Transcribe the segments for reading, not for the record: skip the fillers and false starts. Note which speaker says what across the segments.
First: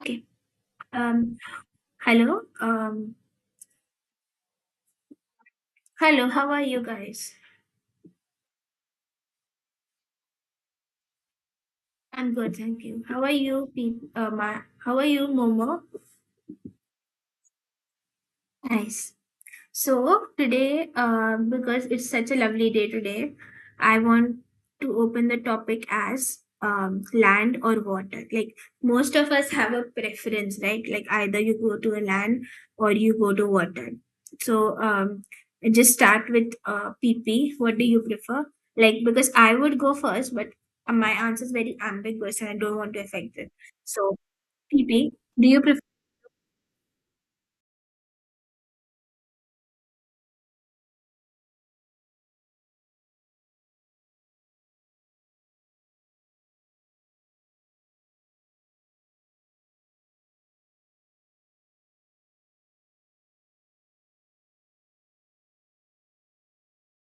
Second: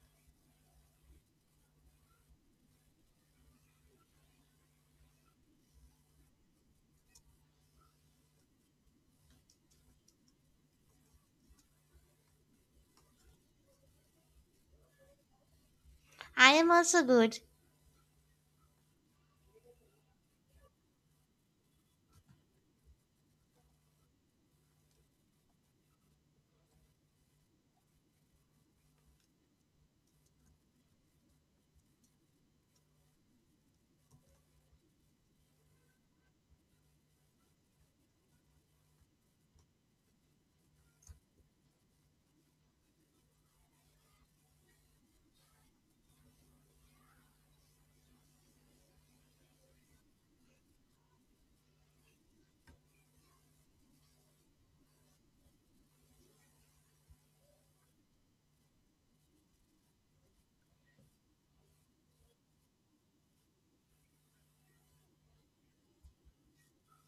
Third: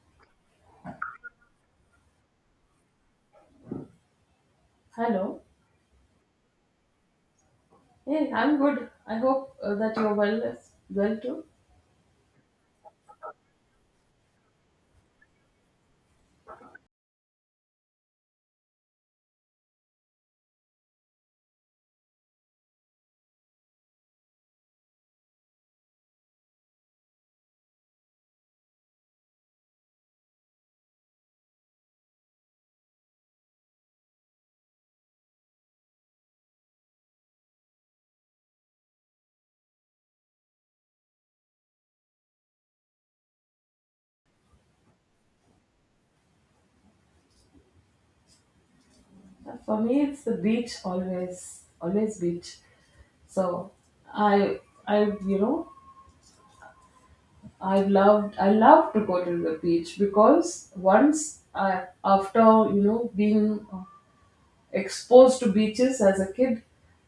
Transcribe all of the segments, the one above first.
Speaker 1: Okay. Um, hello.
Speaker 2: Hello.
Speaker 1: Hello. How are you guys?
Speaker 2: Hey, I'm good. I hope that you're well as well too.
Speaker 1: I'm good, thank you. How are you, people? How are you, Momo?
Speaker 3: I am also good.
Speaker 1: Nice. So today, because it's such a lovely day today, I want to open the topic as land or water. Like most of us have a preference, right? Like either you go to a land or you go to water. So, just start with PP. What do you prefer? Like because I would go first, but my answer is very ambiguous, and I don't want to affect it. So PP, do you prefer?
Speaker 2: For me, it's the beach always, always beach. So I, I, you know, I I love to go to the beach because after being exposed to beaches as a kid,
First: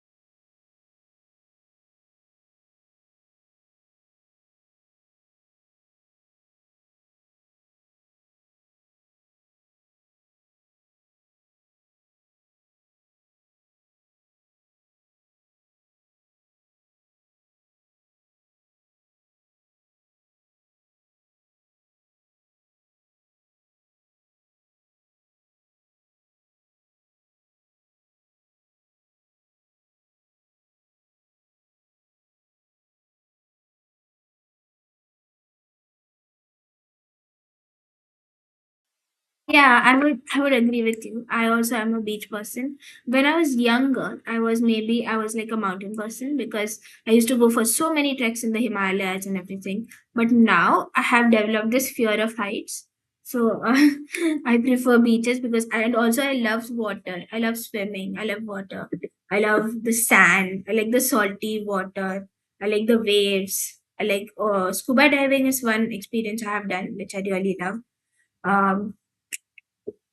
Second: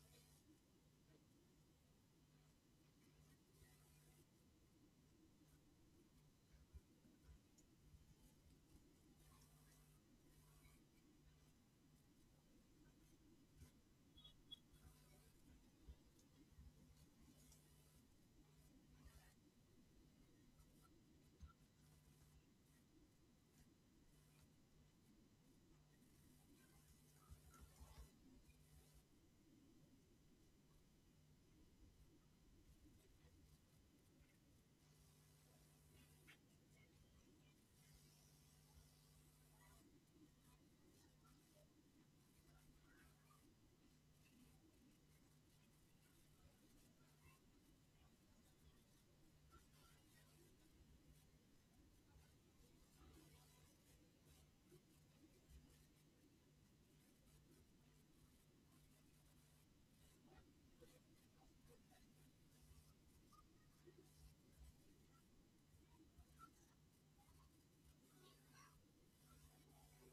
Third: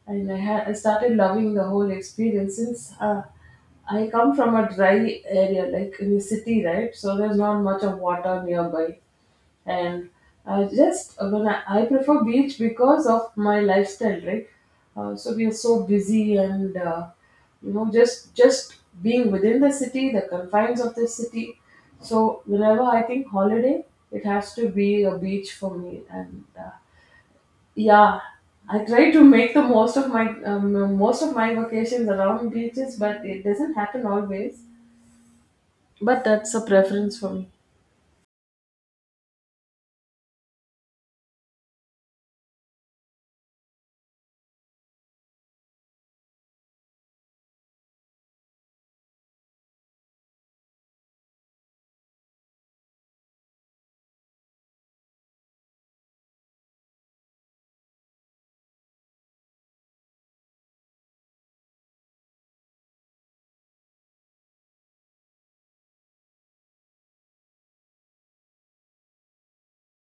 Speaker 2: and I started loving the whole experience since I come from a dry area, like in the city, right? So there's not much of water nearby, and I just when I prefer beach because of my lifestyle, right? So we are so busy and you know just being within the city, the confines of the city. So whenever I think holiday, it has to be a beach for me, and yeah, I try to make the most of my vacations around beaches, but it doesn't happen always. But that's a preference for me.
Speaker 1: Yeah, I would agree with you. I also am a beach person. When I was younger, I was like a mountain person because I used to go for so many treks in the Himalayas and everything. But now I have developed this fear of heights. So I prefer beaches because and also I love water. I love swimming. I love water. I love the sand. I like the salty water. I like the waves. I like scuba diving is one experience I have done which I really love. um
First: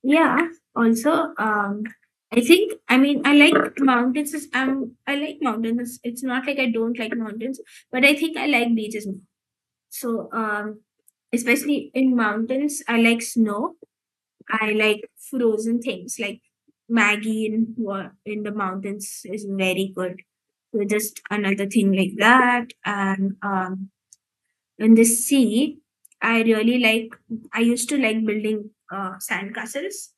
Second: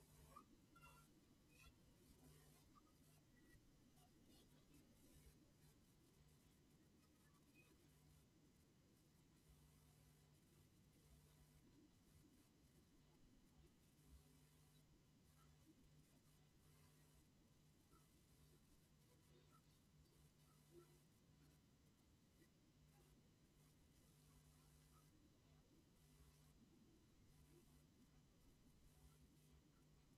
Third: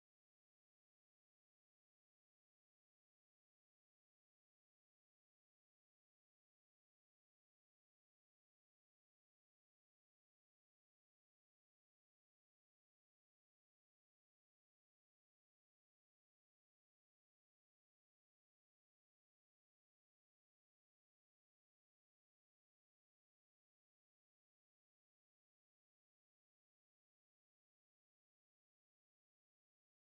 Speaker 1: yeah. Also, um, I think I mean I like mountains. I like mountains. It's not like I don't like mountains, but I think I like beaches more. So, especially in mountains, I like snow. I like frozen things like Maggie in in the mountains is very good. So just another thing like that, and in the sea, I really like. I used to like building sandcastles,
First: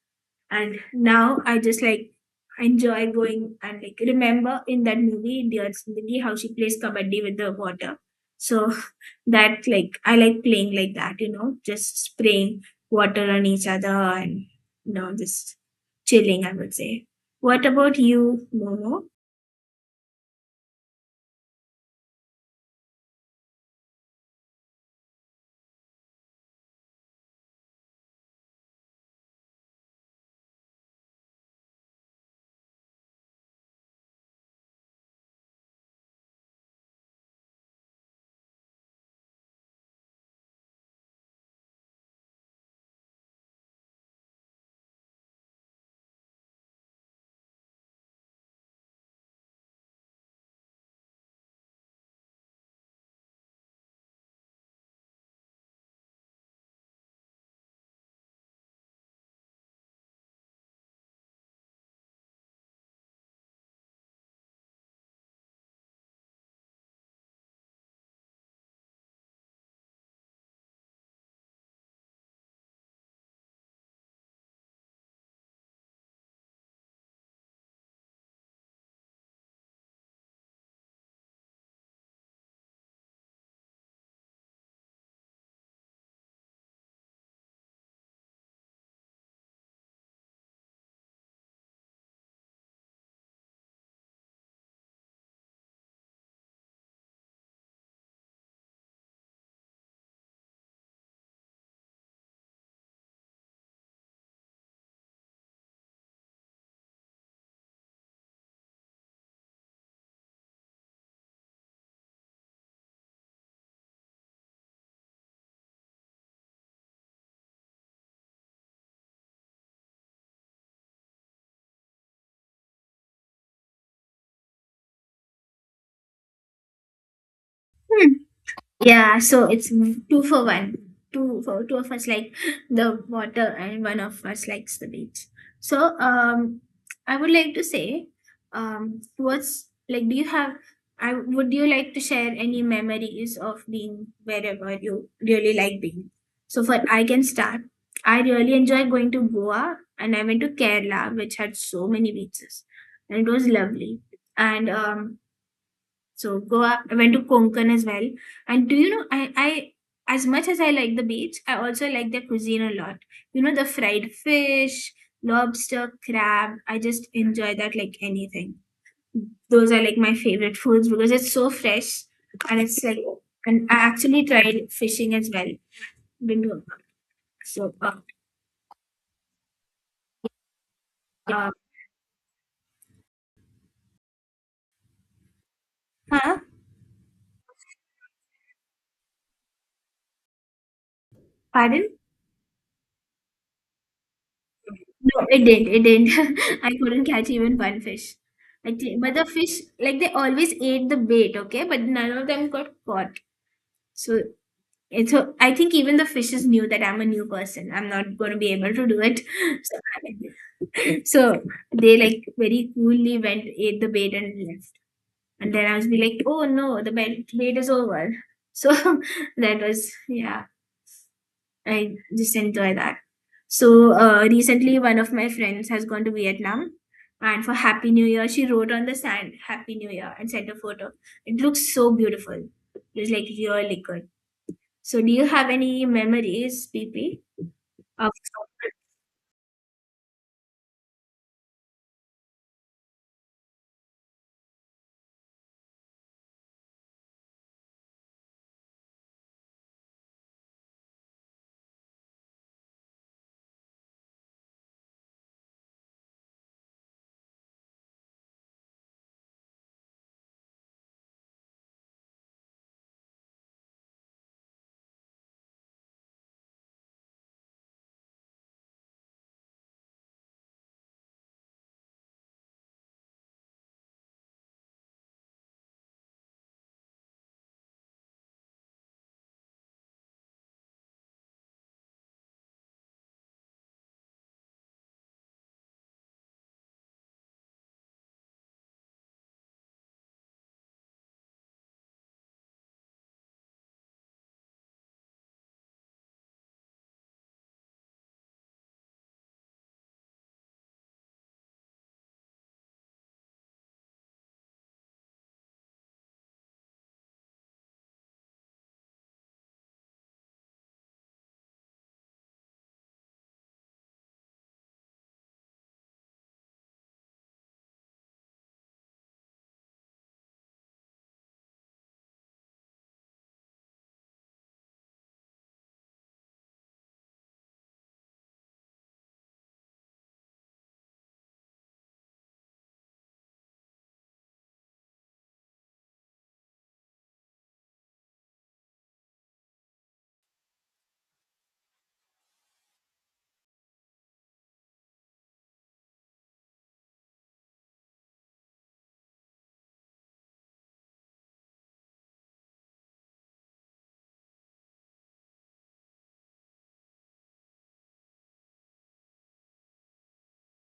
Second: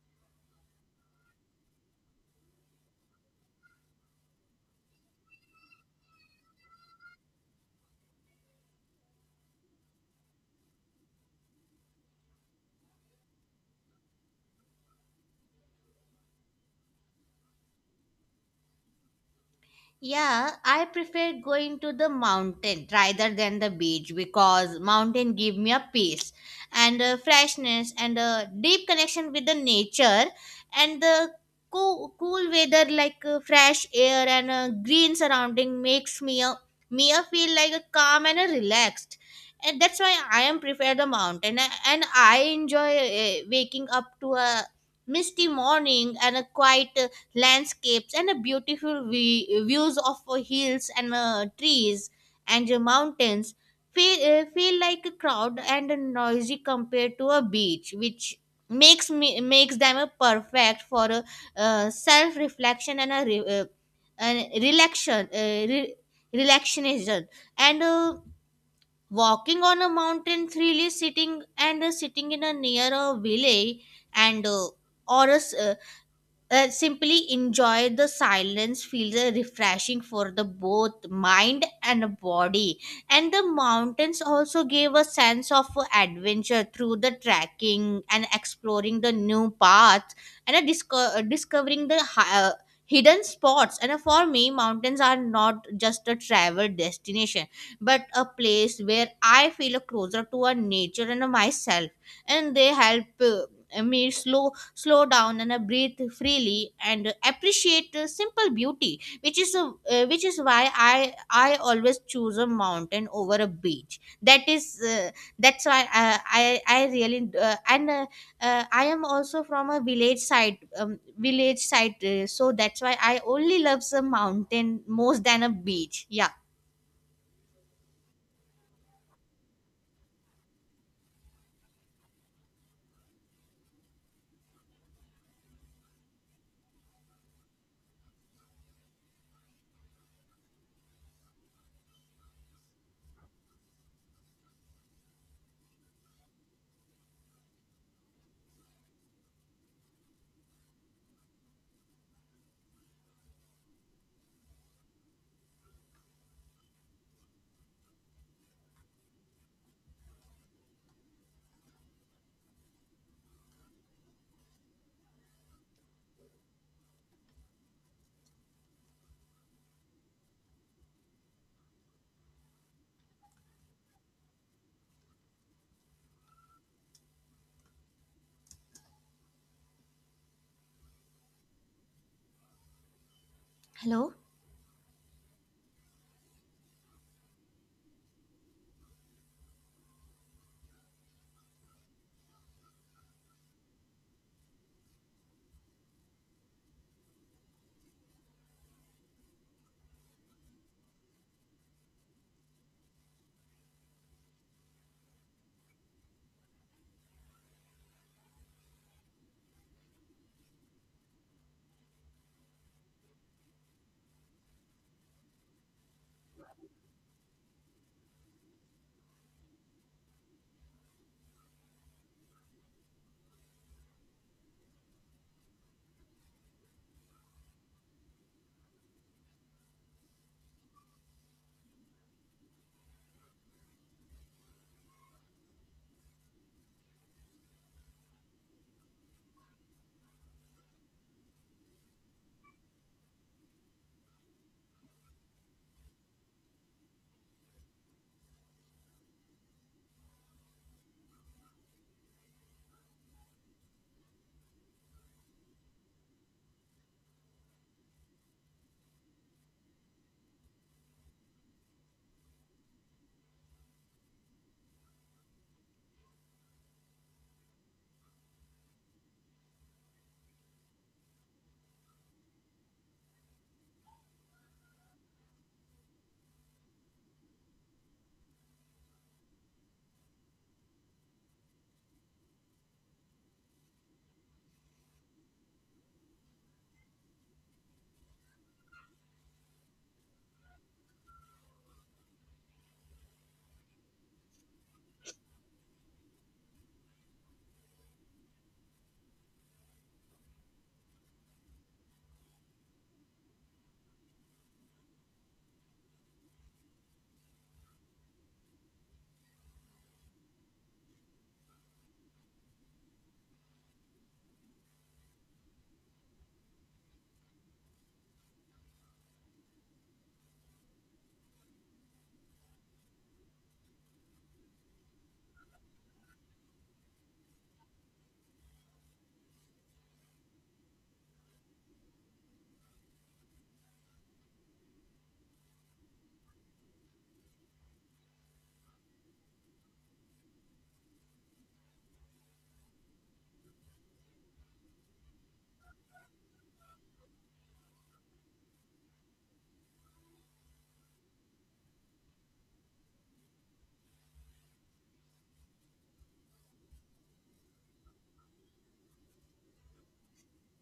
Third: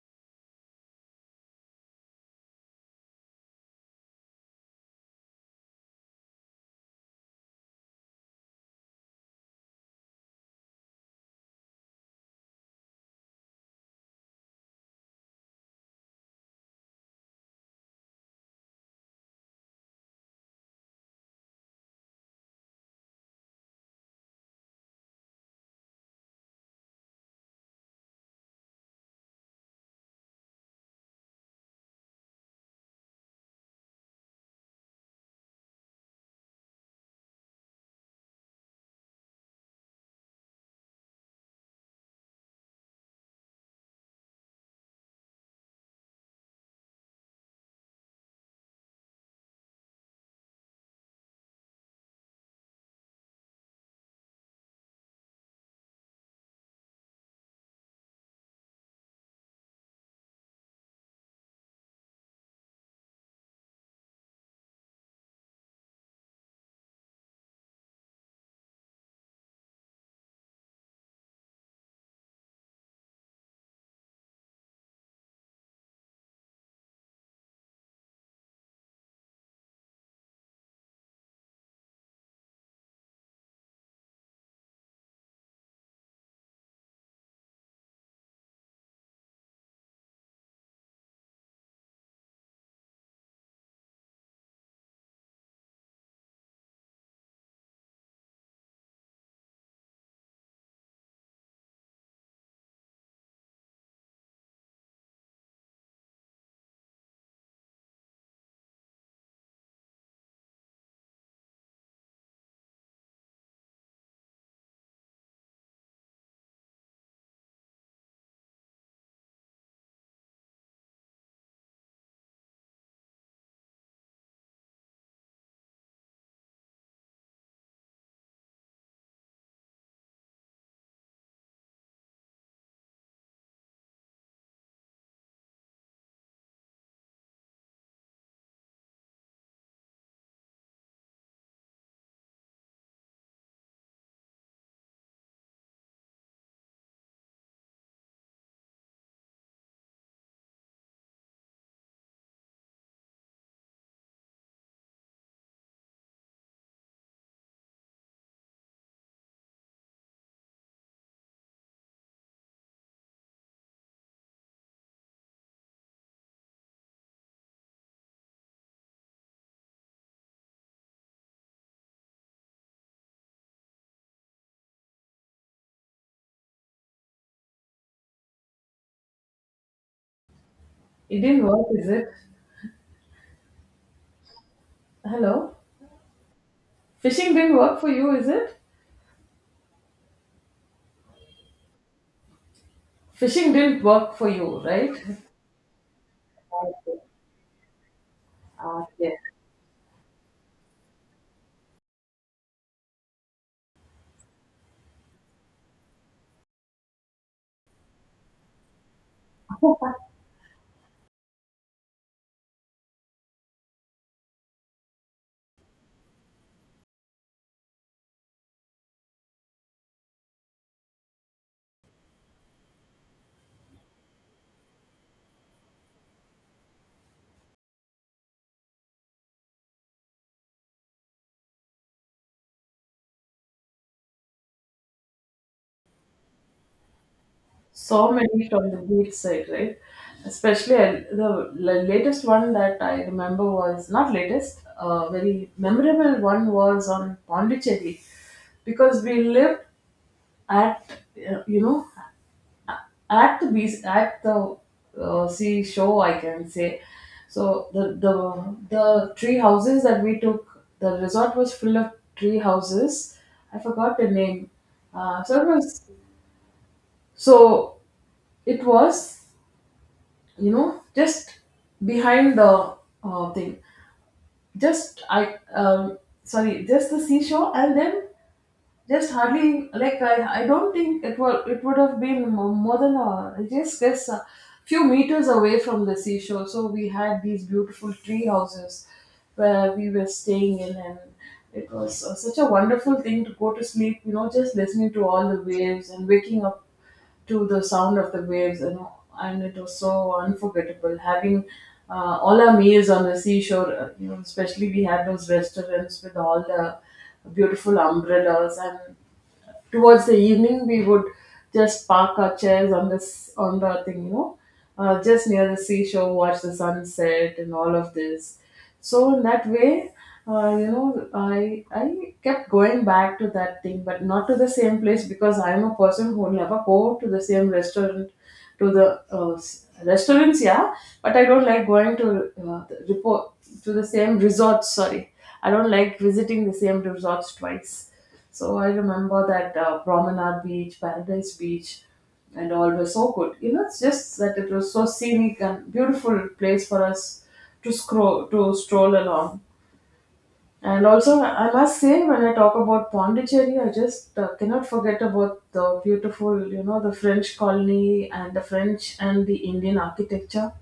Speaker 1: and now I just like enjoy going, and like remember in that movie Dear Zindagi how she plays kabaddi with the water. So that like I like playing like that, just spraying water on each other and just chilling, I would say. What about you, Momo?
Speaker 3: Yeah, I prefer going to the mountain rather than the beach because mountain give me a peace and a freshness and a deep connection with the nature and the cool weather like fresh air and a green surrounding makes me a feel like a calm and a relaxed, and that's why I am prefer the mountain. And I enjoy waking up to a misty morning and a quiet landscapes and a beautiful views of hills and trees and mountains feel like a crowd and a noisy compared to a beach, which makes them a perfect for a self reflection and a re- and relaxation, relaxation. And walking on a mountain, really sitting and sitting in a near a village and or a s- uh, simply enjoy the silence feels refreshing for the both mind and body. And the mountains also gave a sense of adventure through the trekking and exploring the new paths and discovering the hidden spots. And for me, mountains are not just a travel destination but a place where I feel closer to a nature and myself, and they help me slow down and breathe freely and appreciate simple beauty, which is why I always choose a mountain over a beach. That's why I really and I am also from a village side, so that's why I only love some mountain most than a beach. Yeah.
Speaker 1: Yeah, so it's two for one. Two for two of us like the water and one of us likes the beach. So, I would like to say, what's like do you have I would you like to share any memories of being wherever you really like being? So for I can start. I really enjoy going to Goa, and I went to Kerala which had so many beaches, and it was lovely. And so Goa, I went to Konkan as well. And do you know, I as much as I like the beach, I also like their cuisine a lot. You know, the fried fish, lobster, crab. I just enjoy that like anything. Those are like my favorite foods because it's so fresh, and it's like, and I actually tried fishing as well. Been to- So,
Speaker 2: It didn't
Speaker 1: uh,
Speaker 2: work, is it?
Speaker 3: Hello.
Speaker 2: Hello,
Speaker 1: huh?
Speaker 2: fishing didn't work for you, is it?
Speaker 1: Pardon?
Speaker 2: Fishing didn't work for you, right?
Speaker 1: No, it didn't. It didn't. I
Speaker 2: Okay.
Speaker 1: couldn't catch even one fish.
Speaker 2: Ah, yeah.
Speaker 1: But the fish, like they always ate the bait, okay? But none of them got caught. So, and so I think even the fishes knew that I'm a new person. I'm not going to be able to do it. So, so they like very coolly went, ate the bait and left. And then I was be like, oh no, the bait is over. So that was, yeah. I just enjoy that. So recently, one of my friends has gone to Vietnam, and for Happy New Year, she wrote on the sand "Happy New Year" and sent a photo. It looks so beautiful. It's like really good. So, do you have any memories, PP? Of
Speaker 2: So many from the beach side, right? Especially latest one that I remember was not latest, very memorable one was on Pondicherry because we lived at uh, you know at the beach at the sea shore I can say. So the tree houses that we took, the resort was full of tree houses. I forgot the name. So it was, so it was, you know, just behind the thing just I sorry just the seashore. And then just hardly, like, I don't think it would, it would have been more than a, I just guess, a few meters away from the seashore. So we had these beautiful tree houses where we were staying in, and it was such a wonderful thing to go to sleep. You know, just listening to all the waves and waking up to the sound of the waves, you know, and it was so unforgettable. Having all our meals on the seashore, you know, especially we had those restaurants with all the beautiful umbrellas, and towards the evening we would just park our chairs on this, on the thing, you know, just near the seashore, watch the sunset and all of this. So in that way, you know, I kept going back to that thing, but not to the same place, because I'm a person who will never go to the same restaurant, to the uh, s- restaurants, yeah. But I don't like going to the report to the same resorts, sorry. I don't like visiting the same resorts twice. So I remember that Promenade Beach, Paradise Beach, and all were so good. You know, it's just that it was so scenic and beautiful place for us to stroll along. And also, I must say, when I talk about Pondicherry, I just cannot forget about the beautiful, you know, the French colony and the French and the Indian architecture.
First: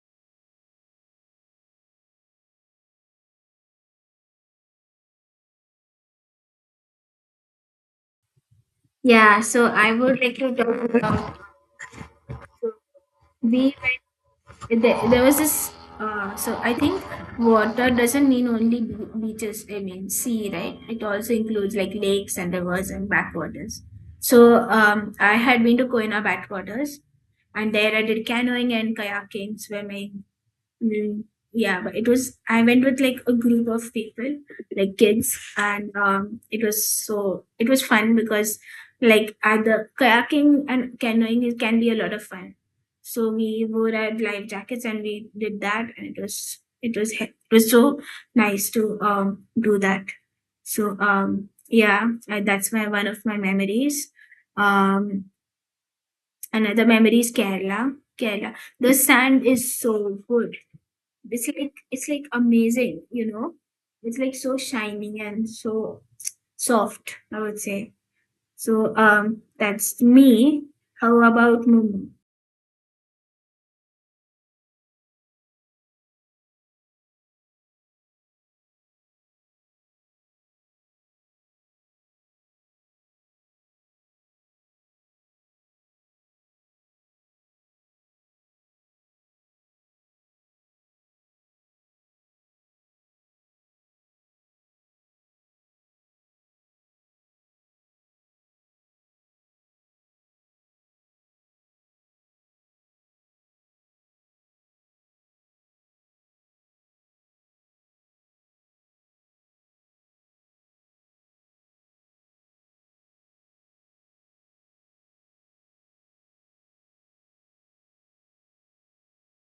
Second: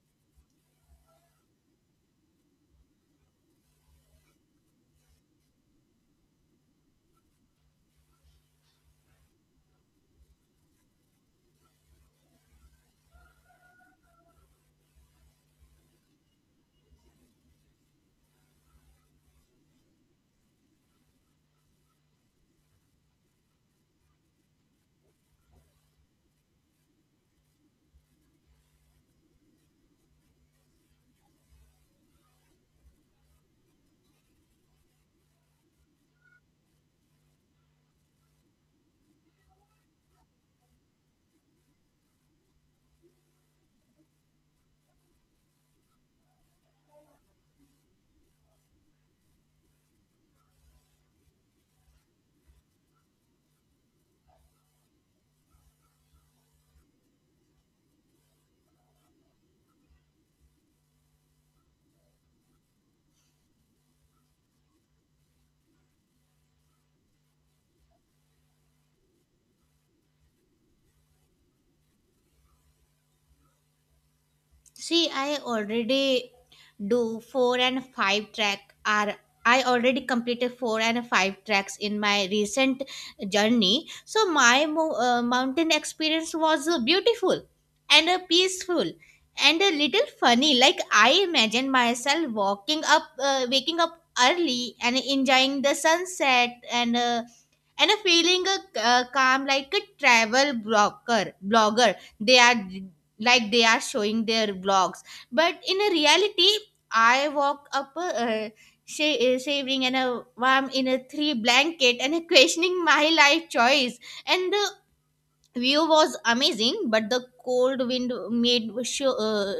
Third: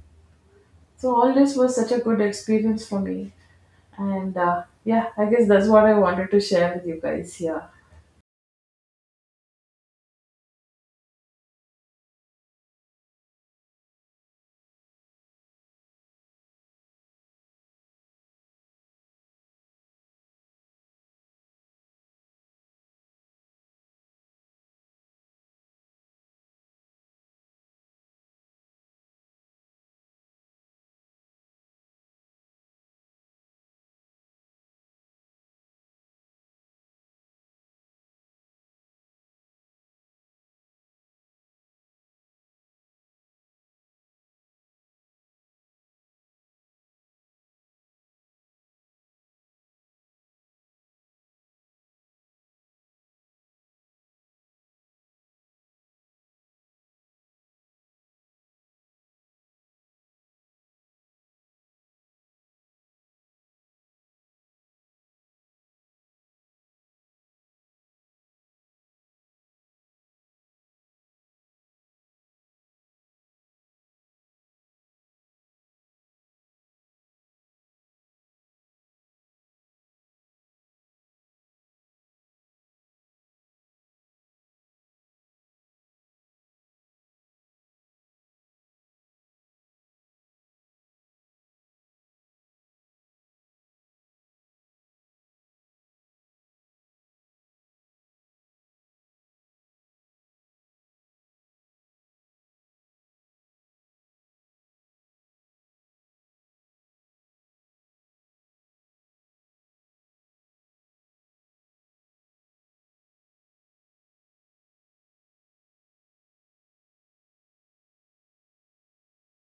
Speaker 2: So all this was such a good experience for me. And yeah, I guess that's what I wanted to share with you guys here.
Speaker 1: yeah. So I would like to talk about we went there was this so I think water doesn't mean only beaches, I mean sea, right, it also includes like lakes and rivers and backwaters. So I had been to Koina backwaters, and there I did canoeing and kayaking, swimming. Mm, yeah, but it was I went with like a group of people, like kids, and it was fun because like at the kayaking and canoeing it can be a lot of fun. So we wore our life jackets and we did that, and it was so nice to do that. So yeah, that's my one of my memories. Um, another memory is Kerala. Kerala, the sand is so good, it's like amazing, you know. It's like so shining and so soft, I would say. So that's me. How about Mumu?
Speaker 3: See, do four and five track are I already completed four and five tracks in my recent journey. So my mountain experience was beautiful and peaceful and a little funny. Like, I imagine myself waking up early and enjoying the sunset. And a feeling a calm like a travel blogger they are, like, they are showing their vlogs. But in a reality, I walk up shaving and a warm in a three blanket, and a questioning my life choice. And the view was amazing, but the cold wind made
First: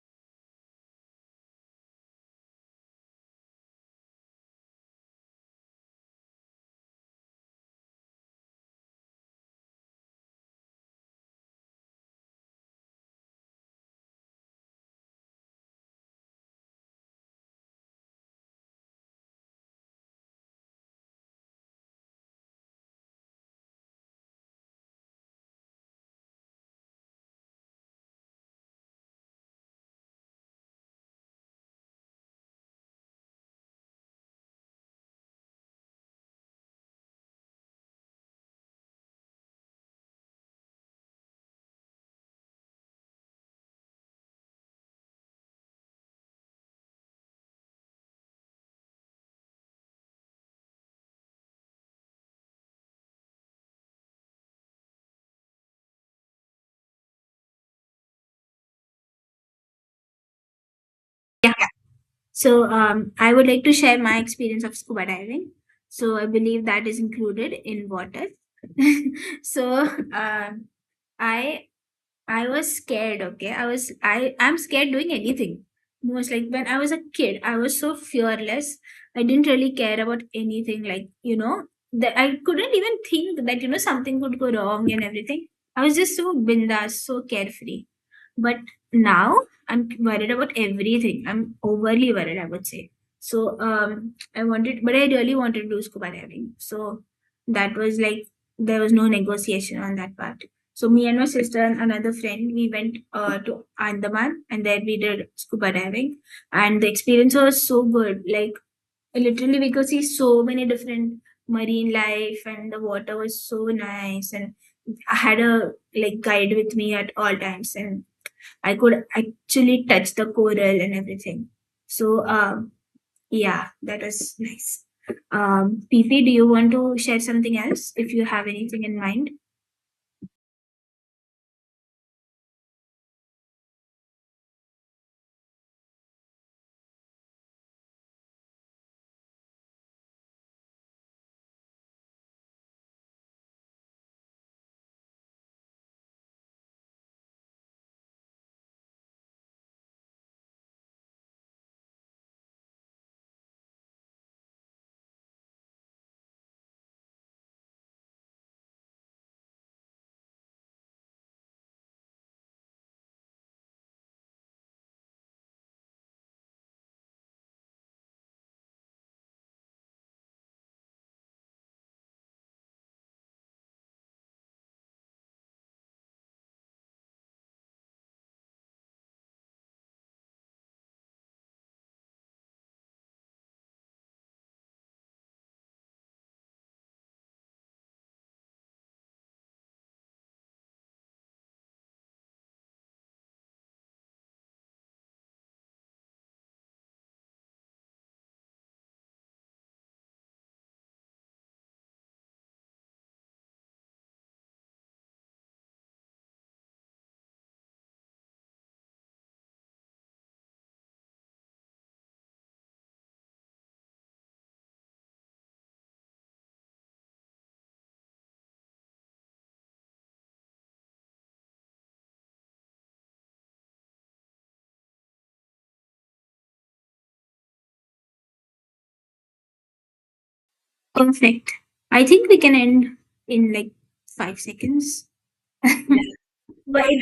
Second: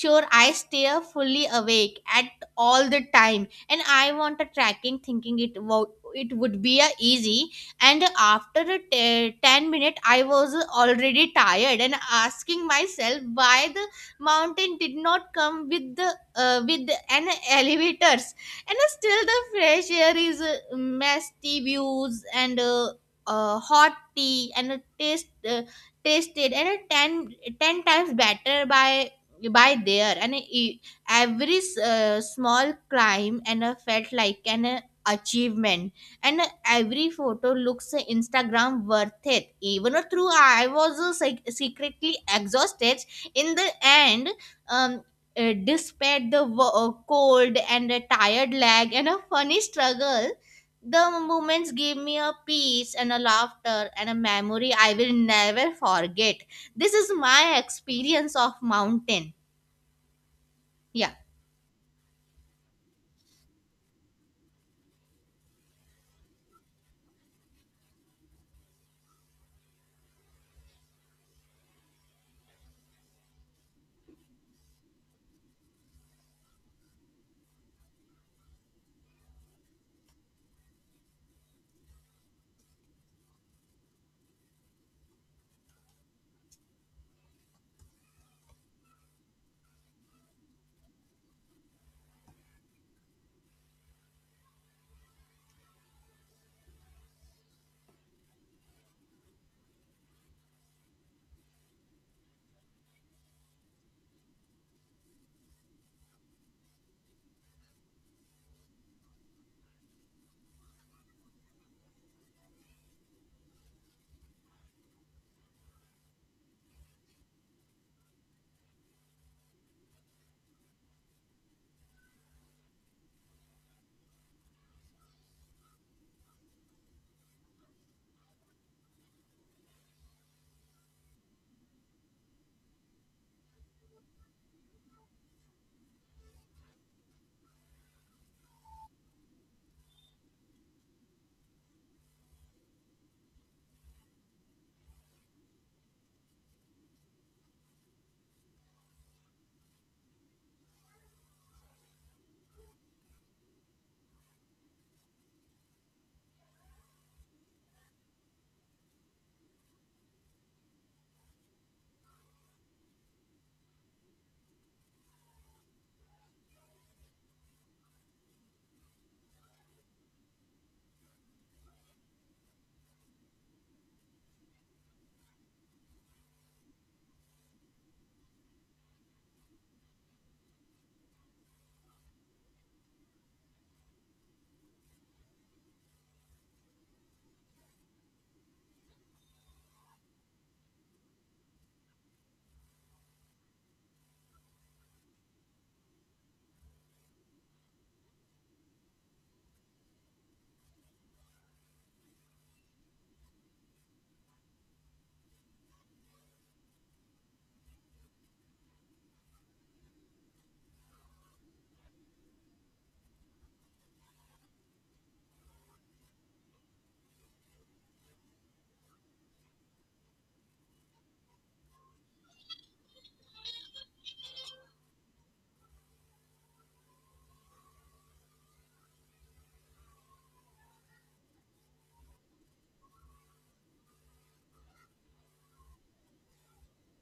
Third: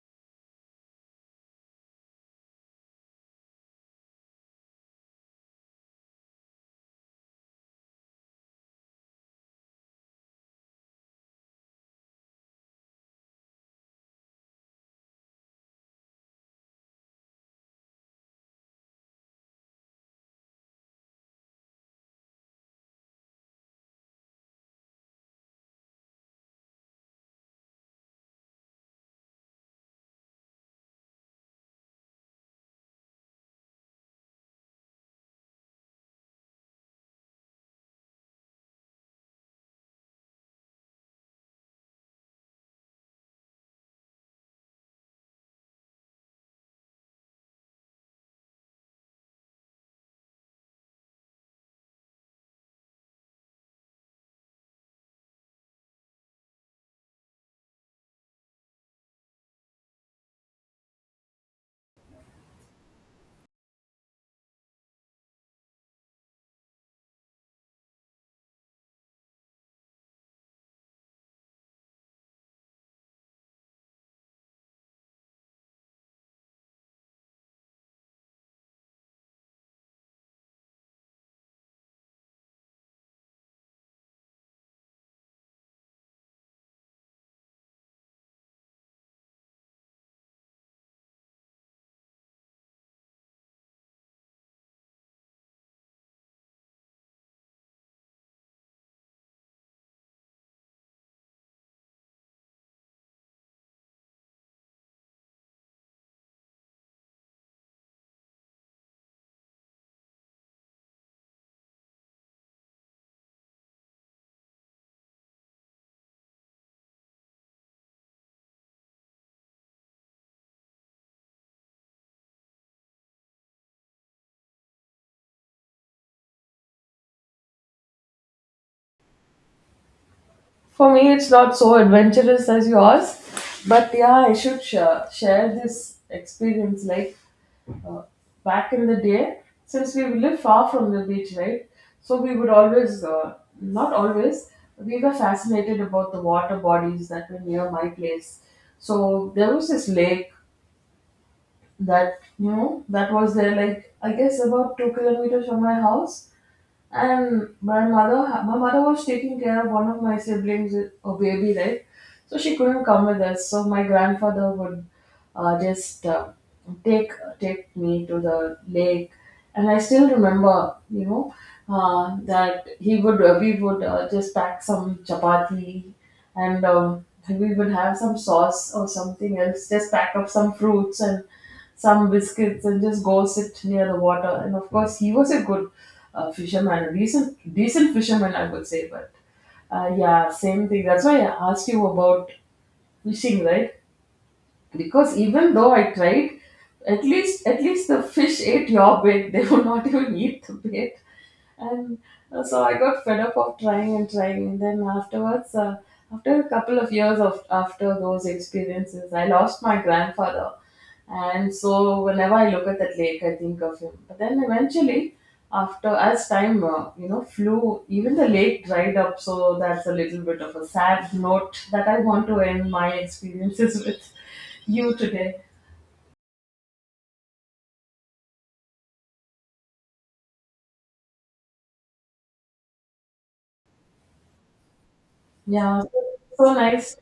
Speaker 3: sure I stay fully awake at all the time. And I want a tracking thinking it would be a easy, and after 10 minute I was already tired and asking myself why the mountain did not come with the with an elevators. And still the fresh air is misty views and hot tea, and it taste tasted ten times better by there. And every small climb and felt like an achievement. And every photo looks Instagram worth it, even though I was secretly exhausted. In the end, um despite the cold and a tired leg and a funny struggle, the moments gave me a peace and a laughter and a memory I will never forget. This is my experience of mountain. Yeah.
Speaker 1: Yeah. So I would like to share my experience of scuba diving. So I believe that is included in water. So um I I was scared, okay? I was I I'm scared doing anything. Most like when I was a kid, I was so fearless. I didn't really care about anything like, that I couldn't even think that, something could go wrong and everything. I was just so bindas, so carefree. But now I'm worried about everything. I'm overly worried, I would say. So I wanted, but I really wanted to do scuba diving. So that was like there was no negotiation on that part. So me and my sister and another friend, we went to Andaman, and there we did scuba diving, and the experience was so good. Like literally, we could see so many different marine life, and the water was so nice. And I had a like guide with me at all times, and I could actually touch the coral and everything. So, yeah, that was nice. Pipi, do you want to share something else if you have anything in mind?
Speaker 2: For me, it's not so adventurous as yours, but yeah, I should share this experience. Like, uh, back in the day, since we live far from the beach, right? So we would not always, we were fascinated about the water bodies that were near my place. So there was this lake that, you know, that was there, like I guess about 2 kilometers from my house. And my mother was taking care of one of my siblings, a baby, right? So she couldn't come with us, so my grandfather would just take take me to the lake. And I still remember, you know, that he would, we would, just pack some chapati, and we would have some sauce or something else. Just pack up some fruits and some biscuits and just go sit near the water. And of course, he was a good fisherman, a decent fisherman, I would say. But yeah, same thing. That's why I asked you about fishing, right? Because even though I tried, at least the fish ate your bait. They would not even eat the bait. And so I got fed up of trying and trying. And then afterwards, after a couple of years of, after those experiences, I lost my grandfather. And so whenever I look at that lake, I think of him. But then eventually, after as time flew, even the lake dried up. So that's a little bit of a sad note that I want to end my experiences with you today.
Speaker 1: Perfect. I think we can end in like 5 seconds. But
Speaker 2: Yeah, so so nice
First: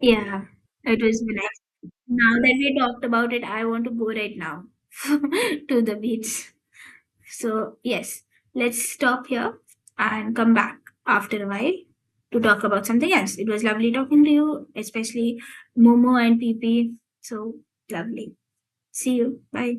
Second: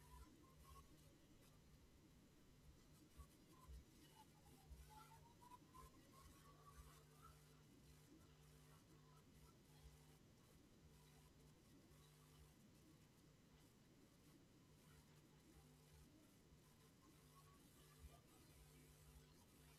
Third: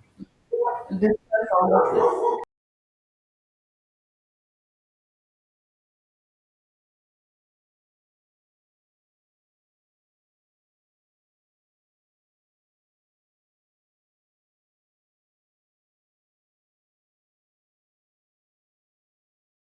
Speaker 1: yeah,
Speaker 2: to
Speaker 1: it was
Speaker 2: discuss all
Speaker 1: nice.
Speaker 2: of this.
Speaker 1: Now that we talked about it, I want to go right now to the beach. So, yes, let's stop here and come back after a while to talk about something else. It was lovely talking to you, especially Momo and PP. So lovely. See you. Bye.